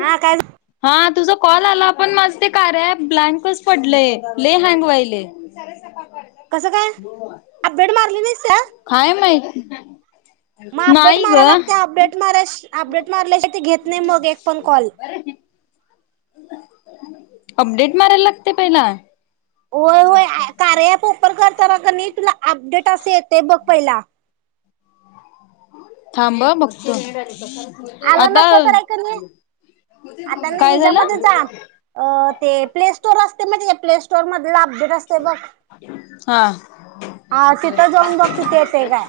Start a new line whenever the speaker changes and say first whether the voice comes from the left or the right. right: हा काय
left: हा तुझा कॉल आला पण माझ ते कार्या ॲप ब्लँकच पडलंय, लय हँग व्हायलय.
right: कसं काय अपडेट मारली नाही
left: कायम [inaudible]
right: मग अपडेट मारायला लागते. अपडेट मार श अपडेट मारल्याशिवाय घेत नाही मग एक पण कॉल.
left: अपडेट मारायला लागते पहिला?
right: होय, होय ए कार्या ॲप ओपन करताना की नई तुला अपडेट असं येतंय बघ पहिला.
left: थांब हं बघत
right: आलं नसलं तर हाय क नाई आता ना
left: काय
right: हिच्यामध्ये
left: झालं
right: जा अ ते प्ले स्टोर अस ते म त्याज प्ले स्टोअर मधला अपडेट असते बघ.
left: हा
right: हा तिथं जाऊन बघ तिथे येतय काय.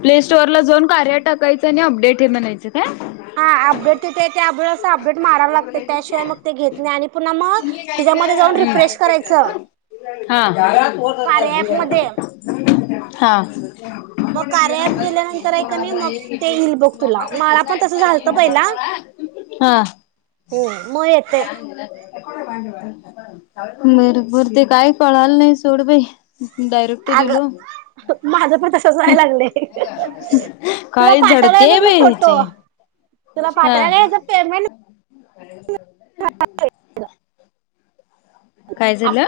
left: प्ले स्टोअर ला जाऊन कार्या टाकायचं आणि अपडेट हे म्हणायचं काय?
right: हा अपडेट तिथं येतय आब अपडेट माराव लागते त्याशिवाय मग ते घेत नाही आणि पुन्हा मग हिच्यामध्ये जाऊन रिफ्रेश करायचं
left: [inaudible]
right: कार्या ॲप मध्ये
left: हा हा [inaudible]
right: मग
left: बर
right: कार्यात गेल्यानंतर आहे का नाही मग ते येईल बघ तुला मला पण तसं झालतं पहिला हम्म मग येते
left: ते काही कळाल नाही सोड बाई डायरेक्ट
right: अग
left: दिलो
right: माझं पण तसच
left: हं
right: व्हायला लागलंय
left: [inaudible]
right: तुला
left: काही
right: पाठवलाय
left: झडते
right: बघ मी
left: बाई
right: फोटो
left: ह्याची
right: तुला
left: हा [inaudible]
right: पाठवायला ह
left: काय झालं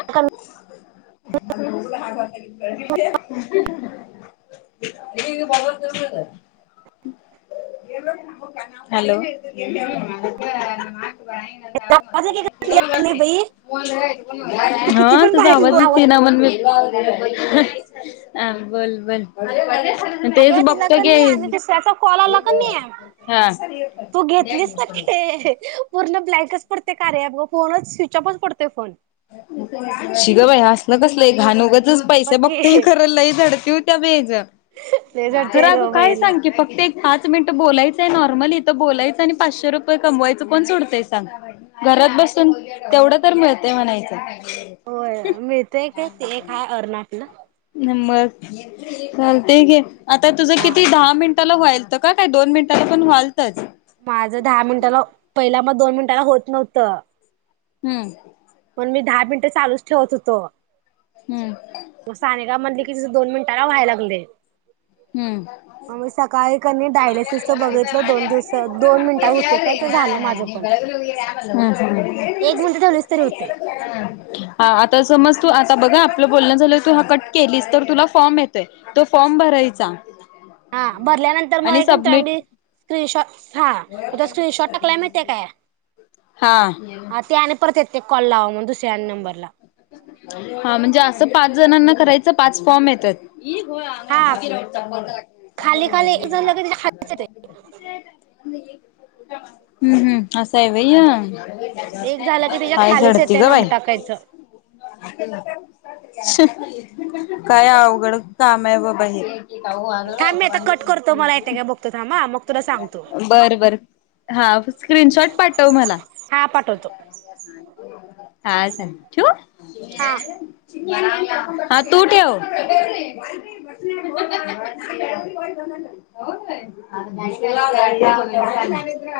left: [inaudible] हॅलो [unintelligible]
right: आवाज एक क्लिअर येत नाही बाई तू
left: हा
right: किती पण
left: तसा
right: बाहेर
left: आवाज येतय ना [inaudible] ह बोल बोल तेच
right: अगं तुला
left: बघतो की
right: कने अन दुसऱ्याचा कॉल आला कने
left: हा
right: तू घेतलीस तर घे पूर्ण [inaudible] कच पडतय कार्या ॲप फोनच स्विचऑपच पडतय फोन
left: [inaudible] शिग बाई आसल कसलय घाण उग [inaudible]
right: बघ
left: पैसे बघतोय
right: की
left: खर लई झडती होत्या बाई ज
right: लय
left: खर
right: झडते
left: आगं
right: ग
left: काय
right: बाईला
left: सांग की फक्त एक पाच मिनटं बोलायचंय नॉर्मली तर बोलायचं आणि पाचशे रुपये कमवायचं पण कोण सोडतंय सांग घरात बसून तेवढं तर मिळ म्हणायचं [inaudible]
right: होय मिळतय काय ते एक हाय अर्नातलं
left: न मग चालतय की आता तुझं
right: हा
left: किती दहा मिनिट ला व्हायलंत काय दोन मिनटाला पण व्हालंतच
right: माझ दहा मिनिटाला पहिला मग दोन मिनिटाला होत नव्हतं
left: हम्म
right: पण मी दहा मिनिटं चालूच ठेवत होतो
left: हम्
right: कि तिज दोन मिनिटाला व्हायला लागलेय
left: ह
right: कणी डायलिसिसच बघितलं दोन दिवस दोन मिनिटात होते काय तर झालं माझं पण एक मिनिट ठेवलीच तरी होते
left: आता समज तू ता बघा आ आपलं बोलण झालं तू हा कट केलीस तर तुला फॉर्म येतोय तो फॉर्म भराय सांग
right: हा भरल्यानंतर मग [inaudible] स्क्रीनशॉ हा स्क्रीनशॉट टाकलाय माहितेय काय
left: हा
right: हा आणि ते परत येत ते कॉल लावा मन दुसऱ्या नंबरला
left: हा म्हणजे असं पाच जणांना कराय [inaudible] पाच फॉर्म येतात ह हो
right: हा खाली खाली एक झालं की त्याच्या खालीच येते
left: हम् हम् असंय व्हय
right: एक झालं की
left: [inaudible]
right: त्याच्या
left: पाय
right: खालीच
left: झडती
right: येते
left: ग
right: नंबर
left: बाई [inaudible]
right: टाकायचं
left: [inaudible] काय अवघड काम य बाबा हे [inaudible]
right: थांब मी आता कट करतो मला येते काय बघतो थांब हा मग तुला सांगतो
left: बर बर हा स्क्रीनशॉट पाठव मला
right: हा पाठवतो.
left: हा चल ठेवू.
right: हा
left: ह तू ठेव [inaudible]